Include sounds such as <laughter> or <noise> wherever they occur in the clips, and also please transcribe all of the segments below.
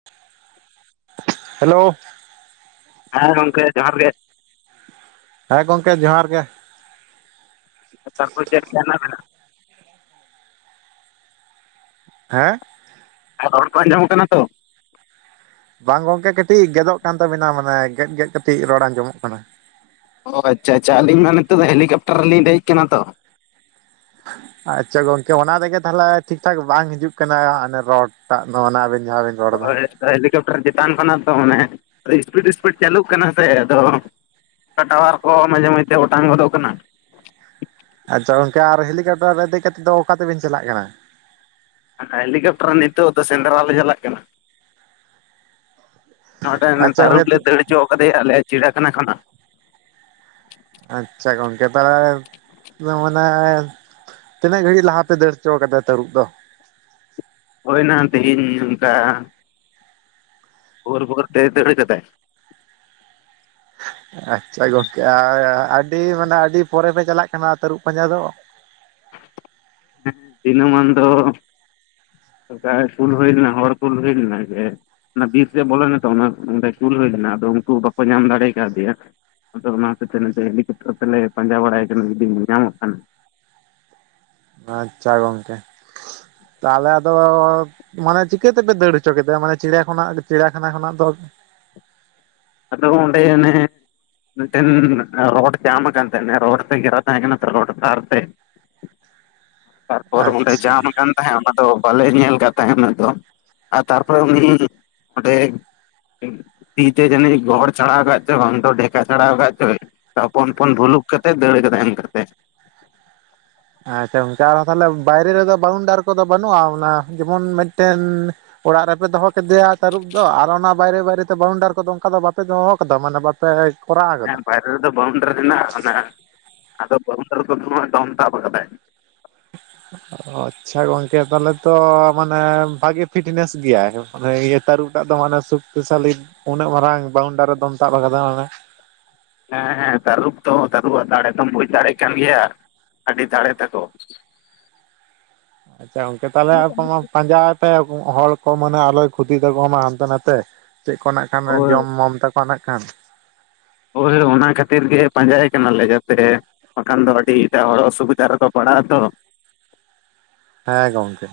<inaudible> Hello, ᱦᱮᱸ ᱜᱚᱝᱠᱮ ᱡᱚᱦᱟᱨ ᱜᱮ ᱦᱮᱸ ᱜᱚᱝᱠᱮ ᱡᱚᱦᱟᱨ ᱜᱮ᱾ ᱛᱟᱨᱯᱚᱨᱮ ᱪᱮᱫᱞᱮᱠᱟ ᱦᱮᱱᱟᱜ ᱵᱤᱱᱟ? ᱦᱮᱸ! ᱦᱮᱸ ᱨᱚᱲ ᱠᱚ ᱟᱸᱡᱚᱢ ᱠᱟᱱᱟ ᱛᱚ? ᱵᱟᱝ ᱜᱚᱝᱠᱮ ᱠᱟᱹᱴᱤᱡ ᱜᱮᱫᱚᱜ ᱠᱟᱱ ᱛᱟᱵᱤᱱᱟ ᱢᱟᱱᱮ ᱜᱮᱫ ᱜᱮᱫ ᱠᱟᱹᱴᱤᱡ ᱨᱚᱲ ᱟᱸᱡᱚᱢᱚᱜ ᱠᱟᱱᱟ᱾ ᱚ ᱟᱪᱪᱷᱟ ᱟᱪᱪᱷᱟ ᱟᱹᱞᱤᱧ ᱢᱟ ᱱᱤᱛᱚᱜ ᱫᱚ ᱦᱮᱞᱤᱠᱯᱴᱟᱨ ᱨᱮᱞᱤᱧ ᱫᱮᱡ ᱠᱟᱱᱟ ᱛᱚ᱾ ᱟᱪᱪᱷᱟ ᱜᱚᱝᱠᱮ ᱚᱱᱟ ᱨᱮᱜᱮ ᱛᱟᱦᱚᱞᱮ ᱴᱷᱤᱠᱴᱷᱟᱠ ᱵᱟᱝ ᱦᱤᱡᱩᱜ ᱠᱟᱱᱟᱱᱟ ᱨᱚᱲ ᱴᱟᱜ ᱫᱚ ᱚᱱᱟ ᱟᱵᱮᱱ ᱡᱟᱦᱟᱸ ᱵᱤᱱ ᱨᱚᱲ ᱮᱫᱟ ᱦᱳᱭ ᱦᱮᱞᱤᱠᱯᱴᱟᱨ ᱪᱮᱛᱟᱱ ᱠᱷᱚᱱᱟᱜ ᱛᱚ ᱚᱱᱮ ᱤᱥᱯᱤᱰ ᱤᱥᱯᱤᱰ ᱪᱟᱹᱞᱩᱜ ᱠᱟᱱᱟ ᱥᱮ ᱟᱫᱚ ᱴᱟᱣᱟᱨ ᱠᱚ ᱢᱟᱡᱷᱮ ᱢᱚᱫᱷᱮ ᱚᱴᱟᱝ ᱜᱚᱫᱚᱜ ᱠᱟᱱᱟ᱾ ᱟᱫᱚ ᱜᱚᱝᱠᱮ ᱟᱨ ᱦᱮᱞᱤᱠᱯᱴᱟᱨ ᱨᱮ ᱫᱮᱡ ᱠᱟᱛᱮᱫ ᱫᱚ ᱚᱠᱟ ᱛᱮᱵᱮᱱ ᱪᱟᱞᱟᱜ ᱠᱟᱱᱟ? ᱦᱮᱞᱤᱠᱯᱴᱟᱨ ᱱᱤᱛᱚᱜ ᱫᱚ ᱥᱮᱸᱫᱽᱨᱟ ᱞᱮ ᱪᱟᱞᱟᱜ ᱠᱟᱱᱟ᱾ ᱱᱚᱰᱮ ᱟᱪᱪᱷᱟ ᱛᱟᱹᱨᱩᱯ ᱞᱮ ᱜᱚᱝᱠᱮ ᱫᱟᱹᱲ ᱦᱚᱪᱚ ᱠᱟᱫᱮᱭᱟ ᱟᱞᱮ ᱪᱤᱲᱭᱟ ᱠᱷᱟᱱᱟ ᱠᱷᱚᱱᱟᱜ᱾ ᱟᱪᱪᱷᱟ ᱜᱚᱝᱠᱮ ᱛᱟᱦᱚᱞᱮ ᱢᱟᱱᱮ ᱛᱤᱱᱟᱹᱜ ᱜᱷᱟᱹᱲᱤᱡ ᱞᱟᱦᱟ ᱯᱮ ᱫᱟᱹᱲ ᱦᱚᱪᱚ ᱠᱟᱫᱟᱭ ᱛᱟᱹᱨᱩᱵ ᱫᱚ? ᱦᱳᱭ ᱱᱟ ᱛᱮᱦᱮᱧ ᱚᱱᱠᱟ ᱵᱷᱳᱨ ᱵᱷᱳᱨ ᱛᱮ ᱫᱟᱹᱲ ᱠᱟᱫᱟᱭ᱾ ᱟᱪᱪᱷᱟ ᱜᱚᱝᱠᱮ ᱟᱨ ᱟᱹᱰᱤ ᱢᱟᱱᱮ ᱟᱹᱰᱤ ᱯᱚᱨᱮ ᱯᱮ ᱪᱟᱞᱟᱜ ᱠᱟᱱᱟ ᱛᱟᱹᱨᱩᱵ ᱯᱟᱸᱡᱟ ᱫᱚ᱾ ᱦᱮᱸ ᱫᱤᱱᱟᱹᱢᱟᱱ ᱫᱚ ᱚᱱᱠᱟ ᱠᱩᱞ ᱦᱩᱭ ᱞᱮᱱᱟ ᱦᱚᱲ ᱠᱩᱞ ᱦᱩᱭ ᱞᱮᱱᱟ ᱡᱮ ᱚᱱᱟ ᱵᱤᱨ ᱥᱮᱫ ᱵᱚᱞᱚᱱᱟ ᱛᱚ ᱚᱸᱰᱮ ᱠᱩᱞ ᱦᱩᱭ ᱞᱮᱱᱟ ᱟᱫᱚ ᱩᱱᱠᱩ ᱵᱟᱠᱚ ᱧᱟᱢ ᱫᱟᱲᱮ ᱠᱟᱣᱫᱮᱭᱟ᱾ ᱟᱫᱚ ᱚᱱᱟ ᱦᱚᱛᱮᱜ‌ ᱛᱮ ᱱᱚᱱᱛ ᱦᱤᱞᱤᱠᱟᱯᱴᱟᱨ ᱛᱮᱞᱮ ᱯᱟᱡᱟ ᱵᱟᱲᱟᱭᱮ ᱠᱟᱱᱟ ᱡᱩᱫᱤ ᱧᱟᱢᱚᱜ ᱠᱷᱟᱱᱮ᱾ ᱟᱪᱪᱷᱟ ᱜᱚᱝᱠᱮ ᱛᱟᱦᱚᱞᱮ ᱟᱫᱚ ᱢᱟᱱᱮ ᱪᱤᱠᱟᱹ ᱛᱮᱯᱮ ᱫᱟᱹᱲ ᱦᱚᱪᱚ ᱠᱮᱫᱟ ᱢᱟᱱᱮ ᱪᱤᱲᱭᱟ ᱠᱷᱚᱱᱟᱜ ᱪᱤᱲᱭᱟᱠᱷᱟᱱᱟ ᱠᱷᱚᱱᱟᱜ ᱫᱚ᱾ ᱟᱫᱚ ᱚᱰᱮ ᱚᱱᱮ ᱢᱮᱫᱴᱮᱱ ᱨᱚᱰ ᱡᱟᱢ ᱠᱟᱱ ᱛᱟᱦᱮᱱᱟ ᱨᱳᱰ ᱛᱮ ᱜᱷᱮᱨᱟᱣ ᱛᱟᱦᱮᱱ ᱠᱟᱱᱟ ᱛᱚ ᱨᱚᱰ ᱛᱟᱨ ᱛᱮ᱾ ᱛᱟᱨᱯᱚᱨ ᱚᱸᱰᱮ ᱟᱪᱪᱷᱟ ᱡᱟᱢ ᱠᱟᱱ ᱛᱟᱦᱮᱸᱫ ᱟᱫᱚ ᱵᱟᱞᱮ ᱧᱮᱞ ᱠᱟᱫ ᱛᱟᱦᱮᱸᱫ ᱟᱫᱚ ᱟᱨ ᱛᱟᱨᱯᱚᱨᱮ ᱩᱱᱤ ᱚᱸᱰᱮ ᱛᱤᱛᱮ ᱡᱟᱹᱱᱤᱡ ᱜᱚᱲ ᱪᱷᱟᱲᱟᱣ ᱠᱟᱫ ᱪᱚᱭ ᱵᱟᱝ ᱫᱚ ᱰᱷᱮᱠᱟ ᱪᱷᱟᱲᱟᱣ ᱠᱟᱫ ᱪᱚ᱾ ᱛᱚᱯᱚᱱ ᱯᱚᱱ ᱵᱷᱩᱞᱩᱠ ᱠᱟᱛᱮᱫ ᱫᱟᱹᱲ ᱠᱟᱫᱟᱭ ᱚᱱᱠᱟ ᱛᱮ᱾ ᱟᱪᱪᱷᱟ ᱚᱱᱠᱟ ᱟᱫᱚ ᱛᱟᱦᱚᱞᱮ ᱵᱟᱭᱨᱮ ᱨᱮᱫᱚ ᱵᱟᱣᱩᱱᱰᱟᱨ ᱠᱚᱫᱚ ᱵᱟᱹᱱᱩᱜᱼᱟ ᱚᱱᱟ ᱡᱮᱢᱚᱱ ᱢᱤᱫᱴᱮᱱ ᱚᱲᱟᱜ ᱨᱮᱯᱮ ᱫᱚᱦᱚ ᱠᱮᱫᱮᱭᱟ ᱛᱟᱹᱨᱩᱵ ᱫᱚ ᱟᱨ ᱚᱱᱟ ᱵᱟᱭᱨᱮ ᱵᱟᱭᱨᱮᱛᱮ ᱵᱟᱣᱩᱱᱰᱟᱨ ᱠᱚᱫᱚ ᱚᱱᱠᱟ ᱫᱚ ᱵᱟᱯᱮ ᱫᱚᱦᱚ ᱠᱟᱫᱟ ᱢᱟᱱᱮ ᱵᱟ ᱯᱮ ᱠᱚᱨᱟᱣ ᱠᱟᱫᱟ᱾ ᱟᱞᱮ ᱫᱚ ᱵᱟᱣᱩᱱᱰᱟᱨ ᱦᱮᱱᱟᱜᱼᱟ ᱚᱱᱮ ᱟᱫᱚ ᱵᱟᱣᱩᱱᱰᱟᱨᱤ ᱠᱚᱫᱚ ᱫᱚᱢ ᱛᱟᱵ ᱠᱟᱫᱟᱭ᱾ ᱚᱡ ᱟᱪᱪᱷᱟ ᱜᱚᱝᱠᱮ ᱛᱟᱦᱚᱞᱮ ᱛᱚ ᱢᱟᱱᱮ ᱵᱷᱟᱜᱮ ᱯᱷᱤᱴᱱᱮᱥ ᱜᱮᱭᱟ ᱢᱟᱱᱮ ᱤᱭᱟᱹ ᱛᱟᱹᱨᱩᱵᱴᱟᱜ ᱫᱚ ᱢᱟᱱᱮ ᱥᱩᱠ ᱥᱩᱥᱟᱞᱤᱡ ᱩᱱᱟᱹᱜ ᱢᱟᱨᱟᱝ ᱵᱟᱣᱩᱱᱰᱟᱨ ᱮ ᱫᱚᱱ ᱛᱟᱵ ᱠᱟᱫᱟ ᱢᱟᱱᱮ᱾ ᱦᱮᱸ ᱦᱮᱸ ᱛᱟᱹᱨᱩᱵ ᱛᱚ ᱛᱟᱹᱨᱩᱵ ᱟᱜ ᱫᱟᱲᱮ ᱫᱚᱢ ᱵᱩᱡᱽ ᱫᱟᱲᱮᱭᱟᱜ ᱠᱟᱱ ᱜᱮᱭᱟ᱾ ᱟᱹᱰᱤ ᱫᱟᱲᱮ ᱛᱟᱠᱚ᱾ ᱛᱟᱦᱚᱞᱮ ᱟᱵᱚ ᱢᱟ ᱯᱟᱡᱟ ᱛᱮ ᱦᱚᱲ ᱠᱚ ᱢᱟᱱᱮ ᱟᱞᱚᱭ ᱠᱷᱚᱛᱤ ᱛᱟᱠᱚᱢᱟ ᱦᱟᱱᱛᱮ ᱱᱟᱛᱮ ᱪᱮᱫ ᱠᱚ ᱱᱟᱜ ᱠᱷᱟᱱ ᱦᱳᱭ ᱡᱚᱢ ᱢᱚᱢ ᱛᱟᱠᱚᱼᱼ ᱛᱟᱠᱚᱣᱟ ᱱᱟᱜ ᱠᱟᱱ ᱦᱳᱭ ᱚᱱᱟ ᱠᱷᱟᱛᱤᱨ ᱜᱮ ᱯᱟᱸᱡᱟ ᱭᱮ ᱠᱟᱱᱟᱞᱮ ᱡᱟᱛᱮᱼᱼ ᱵᱟᱠᱷᱟᱱ ᱫᱚ ᱟᱰᱤ ᱮᱴᱟᱜ ᱦᱚᱲ ᱚᱥᱩᱵᱤᱫᱟ ᱨᱮᱫᱚ ᱯᱟᱲᱟᱜ ᱟᱛᱚ᱾ ᱦᱮᱸ ᱜᱚᱝᱠᱮ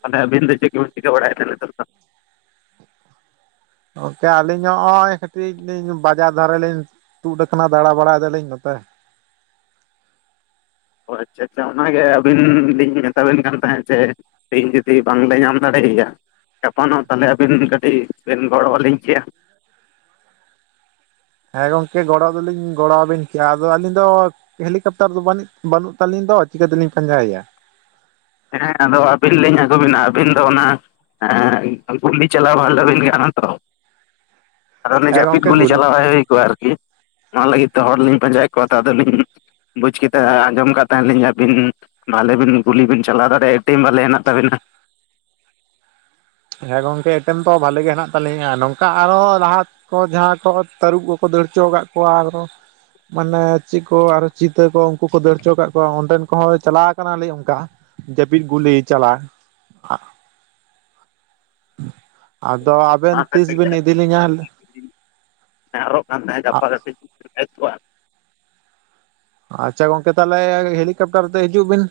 ᱛᱟᱦᱞᱮ ᱟᱵᱤᱱ ᱫᱚ ᱪᱮᱫ ᱠᱚ ᱵᱤᱱ ᱪᱤᱠᱟᱹ ᱵᱟᱲᱟᱭᱮᱛ ᱛᱟᱦᱮᱱ ᱱᱤᱛᱚᱜ ᱫᱚ? ᱜᱚᱝᱠᱮ ᱟᱹᱞᱤᱧ ᱦᱚᱸᱼᱚᱭ ᱠᱟᱹᱴᱤᱡ ᱞᱤᱧ ᱵᱟᱡᱟᱨ ᱫᱷᱟᱨᱮ ᱞᱤᱧᱼᱼ ᱛᱩᱫ ᱠᱟᱱᱟ ᱫᱟᱬᱟ ᱵᱟᱲᱟᱭ ᱫᱟᱞᱤᱧ ᱱᱚᱛᱮ᱾ ᱚ ᱟᱪᱪᱷᱟ ᱟᱪᱪᱷᱟ ᱚᱱᱟᱜᱮ ᱟᱹᱵᱤᱱ ᱞᱤᱧ ᱢᱮᱛᱟᱵᱤᱱ ᱠᱟᱱ ᱛᱟᱦᱮᱸᱫ ᱡᱮᱼᱼ ᱛᱤᱦᱤᱧ ᱡᱩᱫᱤ ᱵᱟᱝᱞᱮ ᱧᱟᱢ ᱫᱟᱲᱮᱭᱟᱭᱟᱼᱼ ᱜᱟᱯᱟᱱᱚᱜ ᱛᱟᱦᱞᱮ ᱟᱹᱵᱤᱱ ᱠᱟᱴᱤᱡ ᱵᱮᱱ ᱜᱚᱲᱚᱣᱟ ᱞᱤᱧ ᱠᱮᱭᱟ᱾ ᱦᱮᱸ ᱜᱚᱝᱠᱮ ᱜᱚᱲᱚ ᱫᱚᱞᱤᱧ ᱜᱚᱲᱚᱣᱟᱵᱤᱱ ᱠᱮᱭᱟ, ᱟᱫᱚ ᱟᱹᱞᱤᱧ ᱫᱚ ᱦᱮᱞᱤᱠᱮᱯᱴᱟᱨ ᱫᱚ ᱵᱟᱱᱤᱜ ᱵᱟᱱᱩᱜ ᱛᱟᱹᱞᱤᱧ ᱫᱚ ᱪᱤᱠᱟᱹ ᱛᱮᱞᱤᱧ ᱯᱟᱸᱡᱟᱭᱮᱭᱟ᱾ ᱦᱮᱸ ᱟᱫᱚ ᱟᱹᱵᱤᱱ ᱞᱤᱧ ᱟᱹᱜᱩ ᱵᱤᱱᱟ ᱟᱹᱵᱤᱱ ᱫᱚ ᱚᱱᱟ ᱦᱮᱸ ᱜᱩᱞᱤ ᱪᱟᱞᱟᱣ ᱵᱷᱟᱞᱮ ᱵᱤᱱ ᱜᱟᱱᱚᱜᱼᱟ ᱛᱚ᱾ ᱟᱫᱚ ᱩᱱᱤ ᱦᱮᱸ ᱡᱟᱯᱤᱫ ᱜᱚᱝᱠᱮ ᱜᱩᱞᱤ ᱪᱟᱞᱟᱣᱟᱭ ᱦᱩᱭ ᱠᱚᱜᱼᱟ ᱟᱨᱠᱤ᱾ ᱚᱱᱟ ᱞᱟᱹᱜᱤᱫ ᱛᱮ ᱦᱚᱲ ᱞᱤᱧ ᱯᱟᱸᱡᱟᱭᱮᱫ ᱠᱚᱣᱟ ᱟᱫᱚ ᱞᱤᱧ ᱵᱩᱡᱽ ᱠᱮᱫᱟ ᱟᱸᱡᱚᱢ ᱠᱟᱫ ᱛᱟᱦᱮᱱ ᱞᱤᱧ ᱟᱹᱵᱤᱱ ᱵᱷᱟᱞᱮ ᱵᱤᱱ ᱜᱩᱞᱤ ᱵᱤᱱ ᱪᱟᱞᱟᱣ ᱫᱟᱲᱮᱭᱟᱜᱼᱟ ᱮᱴᱮᱢ ᱵᱷᱟᱞᱮ ᱦᱮᱱᱟᱜ ᱛᱟᱵᱮᱱᱟ᱾ ᱦᱮᱸ ᱜᱚᱝᱠᱮ ᱮᱴᱮᱢ ᱫᱚ ᱵᱷᱟᱞᱮ ᱜᱮ ᱦᱮᱱᱟᱜ ᱛᱟᱞᱤᱧᱟ ᱱᱚᱝᱠᱟ ᱟᱨᱚ ᱞᱟᱦᱟ ᱠᱚ ᱡᱟᱦᱟᱸ ᱠᱚ ᱛᱟᱹᱨᱩᱵ ᱠᱚᱠᱚ ᱫᱟᱹᱲ ᱦᱚᱪᱚ ᱠᱟᱜ ᱠᱚᱣᱟ ᱟᱨᱚ ᱢᱟᱱᱮ ᱪᱮᱫ ᱠᱚ ᱟᱨᱚ ᱪᱤᱛᱟᱹ ᱠᱚ ᱩᱱᱠᱩ ᱠᱚ ᱫᱟᱹᱲ ᱪᱚ ᱠᱟᱜ ᱠᱚᱣᱟ ᱚᱸᱰᱮᱱ ᱠᱚᱦᱚᱸ ᱪᱟᱞᱟᱣ ᱠᱟᱱᱟᱞᱤᱧ ᱚᱝᱠᱟ᱾ ᱡᱟᱹᱯᱤᱫ ᱜᱩᱞᱤ ᱪᱟᱞᱟ ᱟᱜ ᱟᱫᱚ ᱟᱵᱮᱱ ᱛᱤᱥ ᱵᱮᱱ ᱤᱫᱤᱞᱤᱧᱟ? ᱢᱤᱫ ᱫᱤᱱ <inaudible> ᱠᱟᱱ ᱛᱟᱦᱮᱸᱫ ᱜᱟᱯᱟ ᱠᱚᱜᱼᱟ ᱟᱪᱪᱷᱟ ᱜᱚᱝᱠᱮ ᱛᱟᱦᱞᱮ ᱦᱮᱞᱤᱠᱮᱯᱴᱟᱨ ᱛᱮ ᱦᱤᱡᱩᱜ ᱵᱤᱱ᱾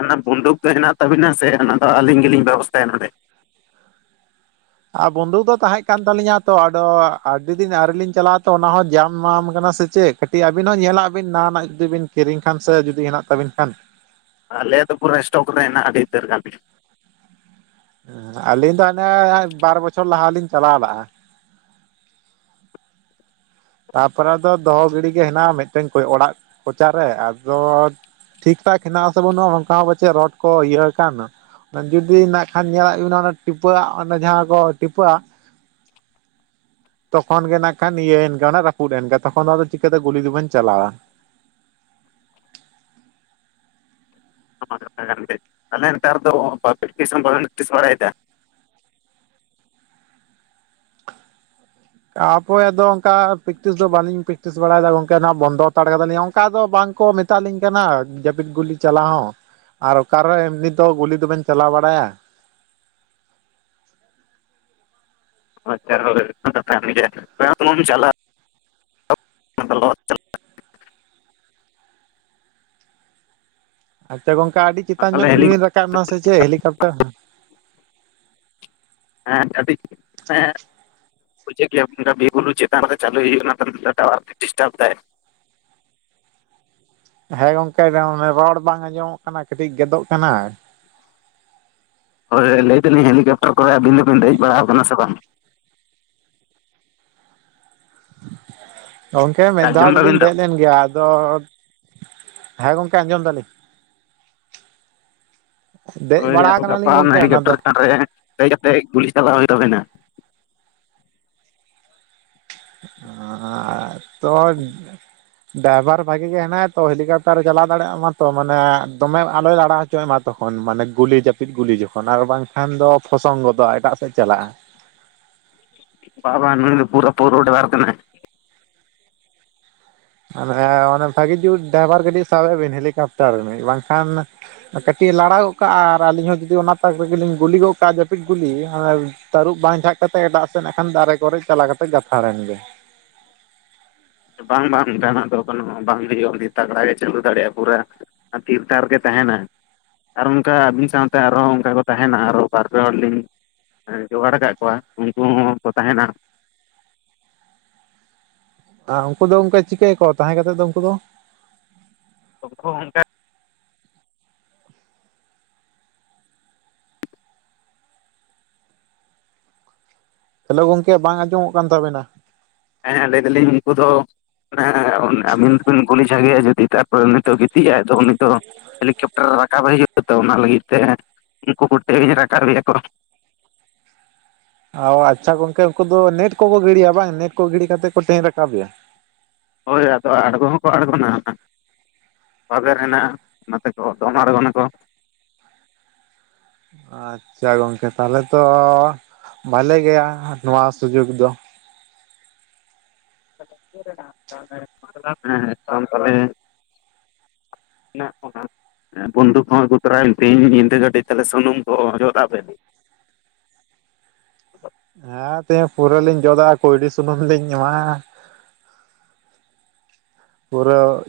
ᱚᱱᱟ ᱵᱩᱱᱫᱩᱠ ᱫᱚ ᱦᱮᱱᱟᱜ ᱛᱟᱵᱤᱱᱟ ᱥᱮ ᱚᱱᱟ ᱫᱚ ᱟᱞᱤᱧ ᱜᱮᱞᱤᱧ ᱵᱮᱵᱚᱥᱛᱷᱟᱭᱟ ᱱᱚᱰᱮ᱾ ᱟ ᱵᱚᱱᱫᱷᱩᱠ ᱫᱚ ᱛᱟᱦᱮᱸ ᱠᱟᱱ ᱛᱟᱞᱤᱧᱟ ᱛᱚ ᱟᱫᱚ ᱟᱰᱤ ᱫᱤᱱ ᱟᱣᱨᱤ ᱞᱤᱧ ᱪᱟᱞᱟᱣᱟ ᱛᱚ ᱚᱱᱟ ᱦᱚᱸ ᱡᱟᱢ ᱢᱟᱢ ᱠᱟᱱᱟ ᱥᱮ ᱪᱮᱫ? ᱴᱤ ᱟᱵᱤᱱ ᱦᱚᱸ ᱧᱮᱞᱟᱜ ᱵᱤᱱ ᱱᱟᱣᱟᱱᱟᱜ ᱡᱩᱫᱤ ᱵᱤᱱ ᱠᱤᱨᱤᱧ ᱠᱷᱟᱱ ᱥᱮ ᱡᱩᱫᱤ ᱦᱮᱱᱟᱜ ᱛᱟᱵᱤᱱ ᱠᱷᱟᱱᱼᱼ ᱟᱞᱮ ᱫᱚ ᱯᱩᱨᱟᱹ ᱥᱴᱚᱠᱨᱮ ᱦᱮᱱᱟᱜᱼᱟ ᱟᱰᱤ ᱩᱛᱟᱹᱨ ᱜᱟᱱ᱾ ᱮᱸ ᱟᱞᱤᱧ ᱫᱚ ᱦᱟᱱᱮ ᱵᱟᱨ ᱵᱚᱪᱷᱚᱨ ᱞᱟᱦᱟ ᱞᱤᱧ ᱪᱟᱞᱟᱣ ᱞᱟᱜᱼᱟ᱾ ᱛᱟᱯᱚᱨᱮ ᱫᱚ ᱫᱚᱦᱚ ᱜᱤᱲᱤ ᱜᱮ ᱦᱮᱱᱟᱜᱼᱟ᱾ ᱢᱤᱫᱴᱮᱱ ᱚᱲᱟᱜ ᱠᱚᱪᱟᱨᱮ ᱟᱫᱚ ᱴᱷᱤᱠ ᱴᱷᱟᱠ ᱦᱮᱱᱟᱜ ᱟᱥᱮ ᱵᱟᱹᱱᱩᱜᱼᱟ ᱚᱝᱠᱟ ᱦᱚᱸ ᱯᱟᱪᱷᱮ ᱨᱚᱰ ᱠᱚ ᱤᱭᱟᱹ ᱠᱟᱱ᱾ ᱡᱩᱫᱤ ᱱᱟᱜ ᱠᱷᱟᱱ ᱧᱮᱞᱟᱜ ᱵᱤᱱ ᱚᱱᱟ ᱴᱤᱯᱟᱹᱟᱜ ᱚᱱᱮ ᱡᱟᱦᱟᱸ ᱠᱚ ᱴᱤᱯᱟᱣᱟ, ᱛᱚᱠᱷᱚᱱ ᱜᱮ ᱱᱟᱜ ᱠᱷᱟᱱ ᱤᱭᱟᱹᱭᱮᱱ ᱜᱮ ᱚᱱᱟ ᱨᱟᱹᱯᱩᱫ ᱮᱱᱜᱮ ᱛᱚᱠᱷᱚᱱ ᱜᱮ ᱟᱫᱚ ᱪᱤᱠᱟᱹᱛᱮ ᱜᱩᱞᱤ ᱫᱚᱵᱮᱱ ᱪᱟᱞᱟᱣᱟ᱾ ᱚᱱᱟᱢᱟ ᱠᱟᱛᱷᱟ ᱠᱟᱱ ᱜᱮ ᱛᱟᱞᱦᱮ ᱱᱮᱛᱟᱨ ᱫᱚ <inaudible> ᱵᱟᱲᱟᱭ ᱫᱟ ᱛᱟᱯᱚᱨᱮ ᱟᱫᱚ ᱚᱱᱠᱟ ᱯᱮᱠᱴᱤᱥ ᱫᱚ ᱵᱟᱞᱤᱧ ᱯᱮᱠᱴᱤᱥ ᱵᱟᱲᱟᱭᱫᱟ ᱜᱚᱝᱠᱮ ᱱᱚᱣᱟ ᱵᱚᱱᱫᱚ ᱦᱟᱛᱟᱲ ᱠᱟᱫᱟᱞᱤᱧ ᱚᱱᱠᱟ ᱫᱚ ᱵᱟᱝ ᱠᱚ ᱢᱮᱛᱟ ᱞᱤᱧ ᱠᱟᱱᱟ ᱡᱟᱹᱯᱤᱫ ᱜᱩᱞᱤ ᱪᱟᱞᱟᱣ ᱦᱚᱸ᱾ ᱟᱨ ᱚᱠᱟᱨᱮ ᱮᱢᱱᱤ ᱫᱚ ᱜᱩᱞᱤ ᱫᱚᱵᱮᱱ ᱪᱟᱞᱟᱣ ᱵᱟᱲᱟᱭᱟ᱾ ᱟᱪᱪᱷᱟ ᱦᱳᱭ ᱚᱱᱟ ᱠᱟᱛᱷᱟ ᱠᱟᱱ ᱜᱮ ᱪᱟᱞᱟᱜ <inaudible> ᱟᱪᱪᱷᱟ ᱜᱚᱝᱠᱮ ᱟᱰᱤ ᱪᱮᱛᱟᱱ ᱛᱟᱦᱚᱞᱮ ᱧᱚᱜ ᱦᱮᱞᱤᱠ ᱜᱮᱵᱤᱱ ᱨᱟᱠᱟᱵ ᱱᱟ ᱥᱮ ᱪᱮᱫ ᱦᱮᱞᱤᱠᱯᱴᱟᱨ ᱦᱮᱸ ᱦᱮᱸ ᱟᱰᱤ ᱦᱮᱸᱼᱼ ᱵᱩᱡᱷᱟᱹᱜ ᱜᱮᱭᱟ ᱚᱱᱠᱟ ᱵᱤᱨ ᱵᱩᱨᱩ ᱪᱮᱛᱟᱱ ᱨᱮᱫᱚ ᱪᱟᱞᱩᱭ ᱦᱩᱭᱩᱜᱼᱟ ᱚᱱᱟᱛᱮ ᱱᱚᱸᱰᱮ ᱴᱟᱣᱟᱨ ᱠᱚ ᱰᱤᱥᱴᱟᱯ ᱫᱟᱭ᱾ ᱦᱮᱸ ᱜᱚᱝᱠᱮ ᱨᱚᱲ ᱵᱟᱝ ᱟᱸᱡᱚᱢᱚᱜ ᱠᱟᱱᱟ᱾ ᱠᱟᱹᱴᱤᱡ ᱜᱮᱫᱚᱜ ᱠᱟᱱᱟ᱾ ᱦᱳᱭ ᱞᱟᱹᱭᱮ ᱫᱟᱞᱤᱧ ᱦᱮᱞᱤᱠᱯᱴᱟᱨ ᱠᱚᱨᱮ ᱟᱵᱤᱱ ᱫᱚᱵᱤᱱ ᱫᱮᱡ ᱵᱟᱲᱟᱣ ᱠᱟᱱᱟ ᱥᱮ ᱵᱟᱝ? ᱜᱚᱝᱠᱮ ᱢᱤᱫ ᱫᱷᱟᱣ ᱟᱸᱡᱚᱢ ᱫᱟᱵᱤᱱ ᱫᱚᱞᱤᱧ ᱛᱚ ᱫᱮᱡ ᱞᱮᱱ ᱜᱮᱭᱟ᱾ ᱟᱫᱚ ᱦᱮᱸ ᱜᱚᱝᱠᱮ ᱟᱸᱡᱚᱢ ᱫᱟᱞᱤᱧ᱾ <inaudible> ᱫᱮᱡ ᱦᱳᱭ ᱵᱟᱲᱟ ᱜᱟᱯᱟ ᱠᱟᱱᱟᱞᱤᱧ ᱜᱚᱝᱠᱮ ᱚᱱᱟ ᱫᱚ ᱦᱮᱞᱤᱠᱯᱴᱟᱨ ᱪᱮᱛᱟᱱ ᱨᱮ ᱫᱮᱡ ᱠᱟᱛᱮ ᱜᱩᱞᱤ ᱪᱟᱞᱟᱣ ᱦᱩᱭᱩᱜ ᱛᱟᱵᱮᱱᱟ᱾ ᱛᱚ ᱰᱟᱭᱵᱷᱟᱨ ᱵᱷᱟᱜᱤ ᱜᱮ ᱦᱮᱱᱟᱭᱟ ᱛᱚ ᱦᱮᱞᱤᱠᱚᱯᱴᱟᱨᱮ ᱪᱟᱞᱟᱣ ᱫᱟᱲᱮᱭᱟᱜ ᱢᱟᱛᱚ ᱢᱟᱱᱮ ᱫᱚᱢᱮ ᱟᱞᱚᱭ ᱞᱟᱲᱟᱣ ᱦᱚᱪᱚ ᱪᱚᱭ ᱢᱟ ᱛᱚᱠᱷᱚᱱ ᱢᱟᱱᱮ ᱜᱩᱞᱤ ᱡᱟᱹᱯᱤᱫ ᱜᱩᱞᱤ ᱡᱚᱠᱷᱚᱱ ᱟᱨ ᱵᱟᱝᱠᱷᱟᱱ ᱫᱚ ᱯᱷᱚᱥᱚᱝ ᱜᱚᱫᱚᱜᱼᱟ ᱮᱴᱟᱜ ᱥᱮᱫ ᱪᱟᱞᱟᱜᱼᱟ᱾ ᱵᱟ ᱵᱟᱝ ᱱᱩᱭ ᱫᱚ ᱯᱩᱨᱟᱹ ᱯᱨᱳ ᱰᱟᱭᱵᱷᱟᱨ ᱠᱟᱱᱟᱭ᱾ ᱢᱟᱱᱮ ᱚᱱᱮ ᱵᱷᱟᱹᱜᱤ ᱡᱩᱛ ᱰᱟᱭᱵᱷᱟᱨ ᱠᱟᱹᱴᱤᱡ ᱥᱟᱵᱮ ᱵᱤᱱ ᱦᱮᱞᱤᱠᱚᱯᱴᱟᱨ ᱨᱤᱱᱤᱡ ᱵᱟᱝᱠᱷᱟᱱ ᱠᱟᱹᱴᱤᱡ ᱮ ᱞᱟᱲᱟᱣ ᱜᱚᱫ ᱠᱟᱜᱼᱟ, ᱟᱨ ᱟᱹᱞᱤᱧ ᱦᱚᱸ ᱡᱩᱫᱤ ᱚᱱᱟ ᱛᱟᱠ ᱨᱮᱜᱮᱞᱤᱧ ᱜᱩᱞᱤ ᱜᱚᱫ ᱠᱟᱜᱼᱟ ᱡᱟᱹᱯᱤᱫ ᱜᱩᱞᱤ᱾ ᱛᱟᱹᱨᱩᱵ ᱵᱟᱝ ᱡᱷᱟᱜ ᱠᱟᱛᱮᱫ ᱮᱴᱟᱜ ᱥᱮᱱ ᱠᱷᱟᱱ ᱫᱟᱨᱮ ᱠᱚᱨᱮ ᱪᱟᱞᱟᱣ ᱠᱟᱛᱮᱜ ᱜᱟᱛᱷᱟᱲᱮᱱ ᱜᱮ᱾ ᱵᱟᱝ ᱵᱟᱝ ᱡᱟᱦᱟᱱᱟᱜ ᱫᱚ ᱠᱤᱱᱳ ᱵᱟᱝ ᱦᱩᱭᱩᱜᱼᱟ᱾ ᱛᱟᱜᱽᱲᱟ ᱜᱮ ᱪᱟᱹᱞᱩ ᱫᱟᱲᱮᱭᱟᱜᱼᱟᱭ ᱯᱩᱨᱟᱹ ᱛᱷᱤᱨ ᱛᱟᱨ ᱜᱮ ᱛᱟᱦᱮᱱᱟ᱾ ᱟᱨ ᱚᱱᱠᱟ ᱟᱵᱤᱱ ᱥᱟᱶᱛᱮ ᱟᱨᱦᱚᱸ ᱚᱱᱠᱟ ᱠᱚ ᱛᱟᱦᱮᱱᱟ ᱟᱨᱚ ᱵᱟᱨ ᱯᱮ ᱦᱚᱲ ᱞᱤᱧ ᱡᱚᱜᱟᱲ ᱟᱠᱟᱫ ᱠᱚᱣᱟ, ᱩᱱᱠᱩ ᱦᱚᱸᱠᱚ ᱛᱟᱦᱮᱱᱟ᱾ ᱩᱱᱠᱩ ᱫᱚ ᱚᱱᱠᱟ ᱪᱤᱠᱟᱹᱭᱟᱠᱚ ᱛᱟᱦᱮᱸ ᱠᱟᱛᱮ ᱫᱚ ᱩᱱᱠᱩ ᱫᱚ ᱩᱱᱠᱩ ᱦᱚᱸ ᱚᱱᱠᱟ ᱦᱮᱞᱳ ᱜᱚᱢᱠᱮ ᱵᱟᱝ ᱟᱸᱡᱚᱢᱚᱜ ᱠᱟᱱ ᱛᱟᱵᱮᱱᱟ? ᱦᱮᱸ ᱞᱟᱹᱭ ᱫᱟᱞᱤᱧ ᱩᱱᱠᱩ ᱫᱚ ᱟᱵᱤᱱ ᱫᱚᱵᱤᱱ ᱠᱩᱞᱤ ᱠᱚᱜᱮᱭᱟ ᱡᱩᱫᱤ ᱛᱟᱨᱯᱚᱨᱮ ᱱᱤᱛᱚᱜ ᱜᱤᱛᱤᱜ ᱟᱭ ᱛᱚ ᱩᱱᱤ ᱫᱚ ᱦᱮᱞᱤᱠᱮᱯᱴᱟᱨᱮ ᱨᱟᱠᱟᱵᱮ ᱦᱩᱭᱩᱜ-ᱟ᱾ ᱛᱚ ᱚᱱᱟ ᱞᱟᱹᱜᱤᱫ ᱛᱮ ᱩᱱᱠᱩ ᱠᱚ ᱴᱮᱭᱮᱧ ᱨᱟᱠᱟᱵᱮᱭᱟ ᱠᱚ᱾ ᱚ ᱟᱪᱪᱷᱟ ᱜᱚᱝᱠᱮ ᱩᱱᱠᱩ ᱫᱚ ᱱᱮᱴ ᱠᱚᱠᱚ ᱜᱤᱰᱤᱭᱟ ᱵᱟᱝ ᱱᱮᱴ ᱠᱚ ᱜᱤᱰᱤ ᱠᱟᱛᱮ ᱠᱚ ᱴᱮᱭᱮᱧ ᱨᱟᱠᱟᱵᱮᱭᱟ᱾ ᱦᱳᱭ ᱟᱫᱚ ᱟᱲᱜᱚ ᱦᱚᱸᱠᱚ ᱟᱲᱜᱚᱱᱟ᱾ ᱵᱟᱵᱮᱨ ᱦᱮᱱᱟᱜᱼᱟ ᱚᱱᱟᱛᱮ ᱠᱚ ᱫᱚᱱ ᱟᱬᱜᱚᱱᱟᱠᱚ᱾ ᱟᱪᱪᱷᱟ ᱜᱚᱝᱠᱮ ᱛᱟᱦᱚᱞᱮ ᱛᱚ ᱵᱷᱟᱞᱮ ᱜᱮᱭᱟ ᱱᱚᱣᱟ ᱥᱩᱡᱩᱜ ᱫᱚ᱾ <inaudible> ᱚᱱᱮ ᱚᱱᱟ ᱵᱚᱱᱫᱩᱠ ᱦᱚ ᱟᱜᱩ ᱛᱚᱨᱟᱭ ᱵᱤᱱ ᱛᱮᱦᱮᱧ ᱧᱤᱫᱟᱹ ᱠᱟᱴᱤᱡ ᱛᱟᱦᱚᱞᱮ ᱥᱩᱱᱩᱢ ᱠᱚ ᱡᱚᱫᱟᱜᱵᱮᱱ᱾ ᱦᱮᱸ ᱛᱮᱦᱮᱧ ᱯᱩᱨᱟᱹ ᱞᱤᱧ ᱡᱚᱫᱟᱜ-ᱟ ᱠᱩᱭᱰᱤ ᱥᱩᱱᱩᱢ ᱞᱤᱧ ᱮᱢᱟᱜ-ᱟ᱾ ᱯᱩᱨᱟᱹ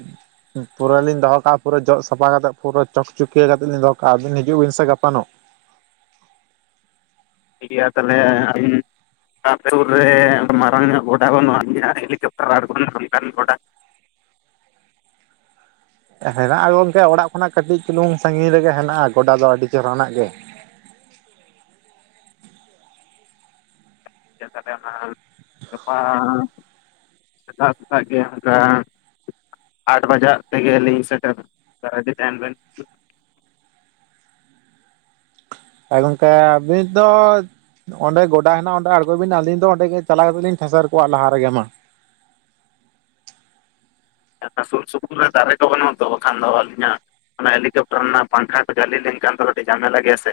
ᱯᱩᱨᱟᱹ ᱞᱤᱧ ᱫᱚᱦᱚ ᱠᱟᱜᱼᱟ ᱯᱩᱨᱟᱹ ᱡᱚᱜ ᱥᱟᱯᱷᱟ ᱠᱟᱛᱮᱜ ᱯᱩᱨᱟᱹ ᱪᱚᱠᱪᱩᱠᱤᱭᱟᱹ ᱠᱟᱛᱮᱫ ᱞᱤᱧ ᱫᱚᱦᱚ ᱠᱟᱜᱼᱟ ᱟᱵᱤᱱ ᱦᱤᱡᱩᱜ ᱵᱤᱱ ᱥᱮ ᱜᱟᱯᱟ ᱱᱚᱜ᱾ ᱴᱷᱤᱠ ᱜᱮᱭᱟ ᱛᱟᱦᱚᱞᱮ ᱟᱹᱵᱤᱱ ᱟᱯᱮ ᱥᱩᱨ ᱨᱮ ᱢᱟᱨᱟᱝ ᱧᱚᱜ ᱜᱚᱰᱟ ᱵᱟᱹᱱᱩᱜᱼᱟ ᱦᱮᱞᱤᱠᱮᱯᱴᱟᱨ ᱟᱬᱜᱚᱱ ᱚᱱᱠᱟᱱ ᱜᱚᱰᱟ᱾ ᱦᱮᱱᱟᱜᱼᱟ ᱜᱚᱝᱠᱮ ᱚᱲᱟᱜ ᱠᱷᱚᱱᱟᱜ ᱠᱟᱹᱴᱤᱡ ᱪᱩᱞᱩᱝ ᱥᱟᱺᱜᱤᱧ ᱨᱮᱜᱮ ᱦᱮᱱᱟᱜᱼᱟ ᱜᱚᱰᱟ ᱫᱚ ᱟᱹᱰᱤ ᱪᱮᱦᱨᱟᱱᱟᱜ ᱜᱮ᱾ ᱟᱪᱪᱷᱟ ᱛᱟᱦᱞᱮ ᱦᱟᱜ ᱜᱟᱯᱟ ᱥᱮᱛᱟᱜ ᱥᱮᱛᱟᱜ ᱜᱮ ᱚᱱᱠᱟ᱾ ᱟᱴ ᱵᱟᱡᱟᱜ ᱛᱮᱜᱮ ᱞᱤᱧ ᱥᱮᱴᱮᱨ ᱨᱮᱰᱤ ᱛᱟᱦᱮᱱ ᱵᱮᱱ᱾ ᱮ ᱜᱚᱢᱠᱮ ᱟᱵᱤᱱ ᱫᱚ ᱚᱸᱰᱮ ᱜᱚᱰᱟ ᱦᱮᱱᱟᱜ-ᱟ ᱚᱸᱰᱮ ᱟᱬᱜᱚᱭ ᱵᱤᱱ ᱟᱹᱞᱤᱧ ᱫᱚ ᱚᱸᱰᱮ ᱜᱮ ᱪᱟᱞᱟᱣ ᱠᱟᱛᱮ ᱞᱤᱧ ᱴᱷᱮᱥᱮᱨ ᱠᱚᱜ-ᱟ ᱞᱟᱦᱟ ᱨᱮᱜᱮ ᱢᱟ᱾ ᱥᱩᱨ ᱥᱩᱯᱩᱨ ᱨᱮ ᱫᱟᱨᱮ ᱠᱚ ᱵᱟᱹᱱᱩᱜᱼᱟ ᱛᱚ ᱵᱟᱠᱷᱟᱱ ᱫᱚ ᱟᱹᱞᱤᱧᱟ ᱚᱱᱟ ᱦᱮᱞᱤᱠᱮᱯᱴᱟᱨ ᱨᱮᱱᱟᱜ ᱯᱟᱝᱠᱷᱟ ᱠᱟ ᱡᱷᱟᱹᱞᱤ ᱞᱮᱱᱠᱷᱟᱱ ᱫᱚ ᱠᱟᱹᱴᱤᱡ ᱡᱷᱟᱢᱮᱞᱟ ᱜᱮᱭᱟ ᱥᱮ᱾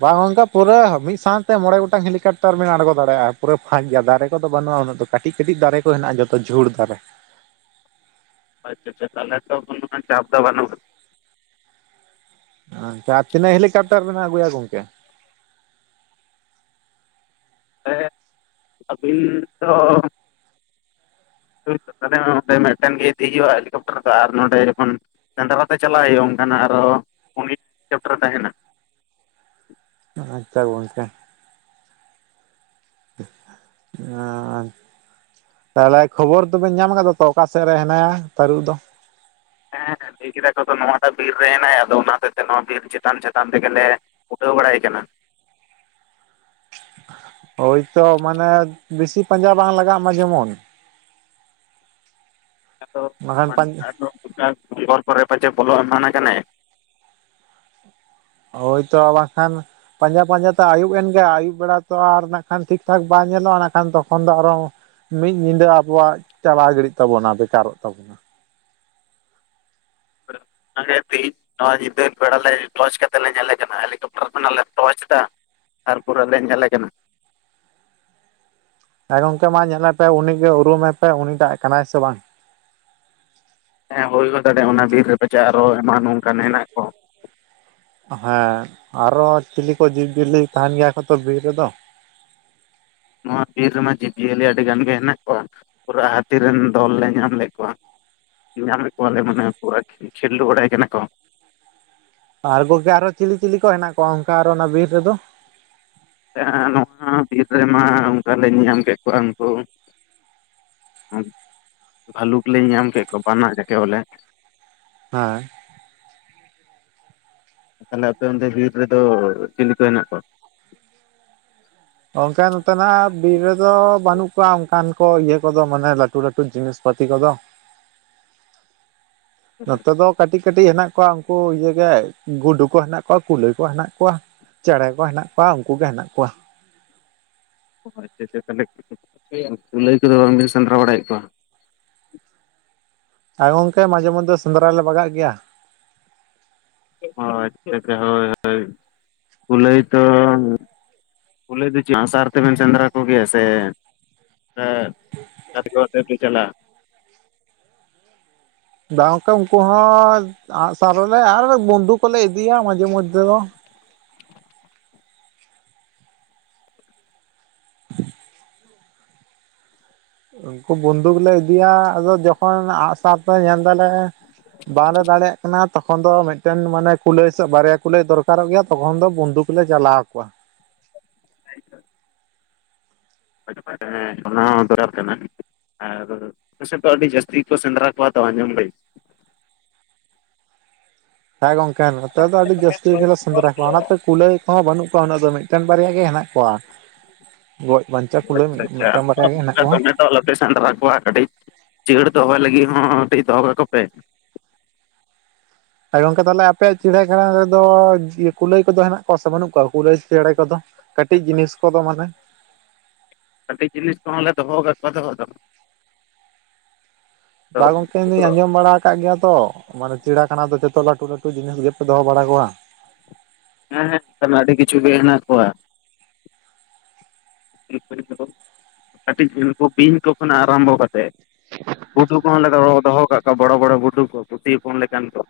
ᱵᱟᱝ ᱜᱚᱢᱠᱮ ᱯᱩᱨᱟᱹ ᱢᱤᱫ ᱥᱟᱶᱛᱮ ᱢᱚᱬᱮ ᱵᱟᱝ ᱜᱚᱴᱟᱝ ᱦᱮᱞᱤᱠᱮᱯᱴᱟᱨ ᱵᱤᱱ ᱟᱬᱜᱚ ᱫᱟᱲᱮᱭᱟᱜᱼᱟ ᱯᱩᱨᱟᱹ ᱯᱷᱟᱠ ᱜᱮᱭᱟ ᱫᱟᱨᱮ ᱠᱚᱫᱚ ᱵᱟᱹᱱᱩᱜᱼᱟ ᱩᱱᱟᱹᱜ ᱫᱚ᱾ ᱠᱟᱹᱴᱤᱡ ᱠᱟᱹᱴᱤᱡ ᱫᱟᱨᱮ ᱠᱚ ᱦᱮᱱᱟᱜ-ᱟ ᱡᱚᱛᱚ ᱡᱷᱩᱲ ᱫᱟᱨᱮ ᱟᱪᱪᱷᱟ ᱟᱪᱪᱷᱟ ᱛᱟᱦᱚᱞᱮ ᱛᱚ ᱩᱱᱟᱜ ᱜᱟᱱ ᱪᱟᱯ ᱫᱚ ᱵᱟᱱᱩᱜ-ᱟ᱾ ᱡᱟᱦᱟ ᱛᱤᱱᱟ ᱦᱮᱞᱤᱠᱮᱯᱴᱟᱨ ᱵᱤᱱ ᱟᱜᱩᱭᱟ ᱜᱚᱢᱠᱮ᱾ ᱦᱮᱸ ᱟᱹᱵᱤᱱ ᱫᱚ ᱛᱟᱦᱚᱞᱮ ᱚᱸᱰᱮ ᱢᱤᱫᱴᱮᱱ ᱜᱮ ᱤᱫᱤ ᱦᱩᱭᱩᱜᱼᱟ ᱦᱮᱞᱤᱠᱮᱯᱴᱟᱨ ᱫᱚ ᱟᱨ ᱱᱚᱰᱮ ᱡᱚᱠᱷᱚᱱ ᱥᱮᱸᱫᱽᱨᱟ ᱛᱮ ᱪᱟᱞᱟᱜ ᱦᱩᱭᱩᱜᱼᱟ ᱚᱱᱠᱟᱱᱟᱜ ᱟᱨᱚ <unintelligible> ᱛᱟᱦᱮᱱᱟ ᱟᱪᱪᱷᱟ ᱜᱚᱢᱠᱮ <unintelligible> ᱛᱟᱦᱚᱞᱮ ᱠᱷᱚᱵᱚᱨ ᱫᱚᱵᱮᱱ ᱧᱟᱢ ᱟᱠᱟᱫᱟ ᱛᱚ ᱚᱠᱟ ᱥᱮᱫ ᱨᱮ ᱦᱮᱱᱟᱭᱟ ᱛᱟᱹᱨᱩᱵ ᱫᱚ ᱦᱮᱸ ᱦᱮᱸ ᱞᱟᱹᱭ ᱠᱮᱫᱟ ᱠᱚᱛᱚ ᱱᱚᱣᱟᱴᱟᱜ ᱵᱤᱨ ᱨᱮ ᱦᱮᱱᱟᱭᱟ ᱟᱫᱚ ᱚᱱᱟ ᱦᱚᱛᱮ ᱛᱮ ᱱᱚᱣᱟ ᱵᱤᱨ ᱪᱮᱛᱟᱱ ᱪᱮᱛᱟᱱ ᱛᱮᱜᱮᱞᱮ ᱩᱴᱷᱟᱹᱣ ᱵᱟᱲᱟᱭ ᱠᱟᱱᱟ ᱳᱭᱛᱚ ᱢᱟᱱᱮ ᱵᱮᱥᱤ ᱯᱟᱸᱡᱟ ᱵᱟᱝ ᱞᱟᱜᱟᱜ ᱢᱟ ᱡᱮᱢᱚᱱ ᱵᱟᱠᱷᱟᱱ ᱯᱟᱸᱡᱟ ᱟᱫᱚ ᱚᱠᱟ ᱜᱷᱚᱵᱚᱨ ᱠᱚᱨᱮ ᱯᱟᱪᱮᱫ ᱵᱚᱞᱚ ᱮᱢᱟᱱ ᱠᱟᱱᱮ ᱦᱳᱭᱛᱚ ᱵᱟᱝᱠᱷᱟᱱ ᱯᱟᱸᱡᱟ ᱯᱟᱸᱡᱟ ᱛᱮ ᱟᱹᱭᱩᱵ ᱮᱱᱜᱮ ᱟᱹᱭᱩᱵ ᱵᱮᱲᱟ ᱛᱚ ᱟᱨ ᱴᱷᱤᱠ ᱴᱷᱟᱠ ᱵᱟᱭ ᱧᱮᱞᱚᱜᱼᱟ ᱱᱟᱠᱷᱟᱱ ᱛᱚᱠᱷᱚᱱ ᱫᱚ ᱟᱨᱚ ᱢᱤᱫᱤ ᱧᱤᱫᱟᱹ ᱟᱵᱚᱣᱟᱜ ᱪᱟᱞᱟᱣ ᱜᱤᱲᱤᱜ ᱛᱟᱵᱚᱱᱟ ᱵᱮᱠᱟᱨᱚᱜ ᱛᱟᱵᱚᱱᱟ ᱚᱱᱟᱜᱮ ᱛᱮᱦᱤᱧ ᱱᱚᱣᱟ ᱧᱤᱫᱟᱹ ᱵᱮᱲᱟ ᱞᱮ ᱴᱚᱪ ᱠᱟᱛᱮ ᱞᱮ ᱧᱮᱞᱮ ᱠᱟᱱᱟ ᱦᱮᱞᱤᱠᱮᱯᱴᱟᱨ ᱠᱷᱚᱱᱟᱜ ᱞᱮ ᱴᱚᱨᱚᱪ ᱮᱫᱟ ᱟᱨ ᱯᱩᱨᱟᱹᱞᱮ ᱧᱮᱞᱮ ᱠᱟᱱᱟ ᱦᱮ ᱜᱚᱢᱠᱮ ᱢᱟ ᱧᱮᱞᱮᱯᱮ ᱩᱱᱤ ᱜᱮ ᱩᱨᱩᱢᱮ ᱯᱮ ᱩᱱᱤ ᱴᱟᱜ ᱠᱟᱱᱟᱭ ᱥᱮ ᱵᱟᱝ ᱦᱮᱸ ᱦᱩᱭ ᱦᱚ ᱫᱟᱲᱮᱭᱟᱜᱼᱟ ᱚᱱᱟ ᱵᱤᱨ ᱨᱮ ᱯᱟᱪᱮᱫ ᱟᱨᱚ ᱮᱢᱟᱱ ᱚᱱᱠᱟᱱ ᱦᱮᱱᱟᱜ ᱠᱚ ᱦᱮᱸ ᱟᱨᱚ ᱪᱤᱞᱤ ᱠᱚ ᱡᱤᱵᱽ ᱡᱤᱭᱟᱹᱞᱤ ᱛᱟᱦᱮᱱ ᱜᱮᱭᱟ ᱠᱚᱛᱚ ᱵᱤᱨ ᱨᱮᱫᱚ ᱱᱚᱣᱟ ᱵᱤᱨ ᱨᱮᱢᱟ ᱡᱤᱵᱽ ᱡᱤᱭᱟᱹᱞᱤ ᱟᱹᱰᱤ ᱜᱟᱱ ᱜᱮ ᱦᱮᱱᱟᱜ ᱠᱚᱣᱟ ᱯᱩᱨᱟᱹ ᱦᱟᱹᱛᱤ ᱨᱮᱱ ᱫᱚᱞ ᱞᱮ ᱧᱟᱢ ᱞᱮᱫ ᱠᱚᱣᱟ ᱧᱟᱢ ᱞᱮᱫ ᱠᱚᱣᱟᱞᱮ ᱢᱟᱱᱮ ᱯᱩᱨᱟᱹ ᱠᱷᱮᱞᱰᱩ ᱵᱟᱲᱟᱭ ᱠᱟᱱᱟ ᱠᱚ ᱟᱨ ᱜᱚᱝᱠᱮ ᱟᱨᱚ ᱪᱤᱞᱤ ᱪᱤᱞᱤ ᱠᱚ ᱦᱮᱱᱟᱜ ᱠᱚᱣᱟ ᱚᱱᱠᱟ ᱟᱨᱚ ᱚᱱᱟ ᱵᱤᱨ ᱨᱮᱫᱚ ᱱᱚᱣᱟ ᱵᱤᱨ ᱨᱮᱢᱟ ᱚᱱᱠᱟ ᱞᱮ ᱧᱮᱧᱟᱢ ᱠᱮᱫ ᱠᱚᱣᱟ ᱩᱱᱠᱩ ᱦᱩ ᱵᱷᱟᱞᱩᱠ ᱞᱮ ᱧᱮᱧᱟᱢ ᱠᱮᱫ ᱠᱚᱣᱟ ᱵᱟᱱᱟ ᱡᱟᱠᱮ ᱵᱚᱞᱮ ᱦᱮᱸ ᱛᱟᱦᱞᱮ ᱟᱯᱮ ᱚᱱᱛᱮ ᱵᱤᱨ ᱨᱮᱫᱚ ᱪᱤᱞᱤ ᱠᱚ ᱦᱮᱱᱟᱜ ᱠᱚᱣᱟ ᱚᱱᱠᱟ ᱱᱚᱛᱮᱱᱟᱜ ᱵᱤᱨ ᱨᱮᱫᱚ ᱵᱟᱱᱩᱜ ᱠᱚᱣᱟ ᱚᱱᱠᱟᱱ ᱠᱚ ᱤᱭᱟᱹ ᱠᱚᱫᱚ ᱢᱟᱱᱮ ᱞᱟᱹᱴᱩ ᱞᱟᱹᱴᱩ ᱡᱤᱱᱤᱥ ᱯᱟᱛᱤ ᱠᱚᱫᱚ ᱱᱚᱛᱮ ᱫᱚ ᱠᱟᱹᱴᱤᱡ ᱠᱟᱹᱴᱤᱡ ᱦᱮᱱᱟᱜ ᱠᱚᱣᱟ ᱩᱱᱠᱩ ᱤᱭᱟᱹ ᱜᱮ ᱜᱩᱰᱩ ᱠᱚ ᱦᱮᱱᱟᱜ ᱠᱚᱣᱟ ᱠᱩᱞᱟᱹᱭ ᱠᱚ ᱦᱮᱱᱟᱜ ᱠᱚᱣᱟ ᱪᱮᱬᱮ ᱠᱚ ᱦᱮᱱᱟᱜ ᱠᱚᱣᱟ ᱩᱱᱠᱩ ᱜᱮ ᱦᱮᱱᱟᱜ ᱠᱚᱣᱟ ᱟᱪᱪᱷᱟ ᱟᱪᱪᱷᱟ ᱛᱟᱦᱞᱮ ᱠᱩᱞᱟᱹᱭ ᱠᱚᱫᱚ ᱵᱟᱝᱵᱤᱱ ᱥᱮᱸᱫᱽᱨᱟ ᱵᱟᱲᱟᱭᱮᱫ ᱠᱚᱣᱟ ᱦᱮᱸ ᱜᱚᱝᱠᱮ ᱢᱟᱡᱷᱮ ᱢᱚᱫᱽᱫᱷᱮ ᱥᱮᱫᱽᱨᱟ ᱞᱮ ᱵᱟᱜᱟᱜ ᱜᱮᱭᱟ ᱚ ᱟᱪᱪᱷᱟ ᱟᱪᱪᱷᱟ ᱦᱳᱭ ᱦᱳᱭ ᱠᱩᱞᱟᱹᱭ ᱛᱚ ᱠᱩᱞᱟᱹᱭ ᱫᱚ ᱪᱮᱫ ᱟᱸᱜ ᱥᱟᱨ ᱛᱮᱵᱮᱱ ᱥᱮᱸᱫᱽᱨᱟ ᱠᱚᱜᱮᱭᱟ ᱥᱮ ᱮᱫ <unintelligible> ᱵᱟᱝ ᱜᱚᱝᱠᱮ ᱩᱱᱠᱩ ᱦᱚᱸ ᱟᱸᱜ ᱥᱟᱨ ᱦᱚᱞᱮ ᱟᱨ ᱵᱚᱱᱫᱷᱩᱠ ᱠᱚᱞᱮ ᱤᱫᱤᱭᱟ ᱢᱟᱡᱷᱮ ᱢᱚᱫᱽᱫᱷᱮ ᱫᱚ ᱩᱱᱠᱩ ᱵᱚᱱᱫᱷᱩᱠ ᱞᱮ ᱤᱫᱤᱭᱟ ᱟᱫᱚ ᱡᱚᱠᱷᱚᱱ ᱟᱸᱜ ᱥᱟᱨ ᱛᱮ ᱧᱮᱞᱫᱟᱞᱮ ᱵᱟᱞᱮ ᱫᱟᱲᱮᱭᱟᱜ ᱠᱟᱱᱟ ᱛᱚᱠᱷᱚᱱ ᱫᱚ ᱢᱤᱫᱴᱮᱱ ᱢᱟᱱᱮ ᱠᱩᱞᱟᱹᱭ ᱥᱮ ᱵᱟᱨᱭᱟ ᱠᱩᱞᱟᱹᱭ ᱫᱚᱨᱠᱟᱨᱚᱜ ᱜᱮᱭᱟ ᱛᱚᱠᱷᱚᱱ ᱫᱚ ᱵᱚᱱᱫᱩᱠ ᱠᱩᱞᱮ ᱪᱟᱞᱟᱣ ᱟᱠᱚᱣᱟ ᱦᱮᱸ ᱚᱱᱟ ᱫᱚᱨᱠᱟᱨ ᱠᱟᱱᱟ ᱟᱨ ᱟᱯᱮᱥᱮᱫ ᱫᱚ ᱟᱹᱰᱤ ᱡᱟᱹᱥᱛᱤ ᱠᱚ ᱥᱮᱸᱫᱽᱨᱟ ᱠᱚᱣᱟ ᱛᱚ ᱟᱸᱡᱚᱢ ᱫᱟᱹᱧ ᱦᱮᱸ ᱜᱚᱝᱠᱮ ᱦᱮᱸ ᱱᱚᱛᱮ ᱫᱚ ᱟᱹᱰᱤ ᱟᱪᱪᱷᱟ ᱡᱟᱹᱥᱛᱤ ᱜᱮᱞᱮ ᱥᱮᱸᱫᱽᱨᱟ ᱠᱚᱣᱟ ᱚᱱᱟᱛᱮ ᱠᱩᱞᱟᱹᱭ ᱠᱚᱦᱚᱸ ᱵᱟᱹᱱᱩᱜ ᱠᱚᱣᱟ ᱩᱱᱟᱹᱜ ᱫᱚ ᱢᱤᱫᱴᱮᱱ ᱵᱟᱨᱭᱟ ᱜᱮ ᱦᱮᱱᱟᱜ ᱠᱚᱣᱟ ᱜᱚᱡ ᱵᱟᱧᱪᱟᱣ ᱠᱩᱞᱟᱹᱭ ᱢᱤᱫᱴᱮᱱ ᱵᱟᱨᱭᱟ ᱜᱮ ᱦᱮᱱᱟᱜ ᱠᱚᱣᱟ ᱟᱫᱚ ᱟᱞᱚᱯᱮ ᱥᱮᱱᱫᱽᱨᱟ ᱠᱚᱣᱟ ᱠᱟᱹᱴᱤᱡ ᱡᱟᱹᱲ ᱫᱚᱦᱚᱭ ᱞᱟᱹᱜᱤᱫ ᱦᱚᱸ ᱠᱟᱹᱴᱤᱡ ᱫᱚᱦᱚ ᱠᱟᱠᱚ ᱯᱮ ᱦᱮᱸ ᱜᱚᱝᱠᱮ ᱛᱟᱦᱞᱮ ᱟᱯᱮᱭᱟᱜ ᱪᱤᱬᱟᱹᱠᱷᱟᱱᱟ ᱨᱮᱫᱚ ᱠᱩᱞᱟᱹᱭ ᱠᱚᱫᱚ ᱦᱮᱱᱟᱜ ᱠᱚᱣᱟ ᱥᱮ ᱵᱟᱹᱱᱩᱜ ᱠᱚᱣᱟ ᱠᱩᱞᱟᱹᱭ ᱪᱮᱬᱮ ᱠᱚᱫᱚ ᱠᱟᱹᱴᱤᱡ ᱡᱤᱱᱤᱥ ᱠᱚᱫᱚ ᱢᱟᱱᱮ ᱠᱟᱹᱴᱤᱡ ᱡᱤᱱᱤᱥ ᱠᱚᱦᱚᱸ ᱞᱮ ᱫᱚᱦᱚ ᱠᱟᱫ ᱠᱚᱣᱟ ᱫᱚᱦᱚ ᱫᱚ ᱵᱟ ᱟᱫᱚ ᱜᱚᱝᱠᱮ ᱩᱱᱠᱩ ᱤᱧ ᱫᱩᱧ ᱫᱚ ᱟᱸᱡᱚᱢ ᱵᱟᱲᱟ ᱠᱟᱜ ᱜᱮᱭᱟ, ᱛᱚ ᱢᱟᱱᱮ ᱪᱤᱲᱟᱠᱷᱟᱱᱟ ᱫᱚ ᱡᱚᱛᱚ ᱞᱟᱹᱴᱩ ᱞᱟᱹᱴᱩ ᱡᱤᱱᱤᱥ ᱜᱮᱯᱮ ᱫᱚᱦᱚ ᱵᱟᱲᱟ ᱠᱚᱣᱟ᱾ ᱦᱮᱸ ᱦᱮᱸ <unintelligible> ᱟᱹᱰᱤ ᱠᱤᱪᱷᱩ ᱜᱮ ᱦᱮᱱᱟᱜ ᱠᱚᱣᱟ᱾ ᱠᱟᱹᱴᱤᱡ <inaudible> ᱱᱩᱠᱩ ᱵᱸᱤᱧ ᱠᱚ ᱠᱷᱚᱱᱟᱜ ᱟᱨᱟᱢᱵᱚ ᱠᱟᱛᱮ᱾ ᱜᱩᱰᱩ ᱠᱚᱦᱚᱸᱞᱮ ᱫᱚᱦᱚ ᱫᱚᱦᱚᱣ ᱠᱟᱜ ᱠᱚᱣᱟ ᱵᱚᱲᱚ ᱵᱚᱲᱚ ᱜᱩᱰᱩ ᱠᱚ ᱯᱩᱴᱷᱤ ᱦᱚᱯᱚᱱ ᱞᱮᱠᱟᱱ ᱠᱚ᱾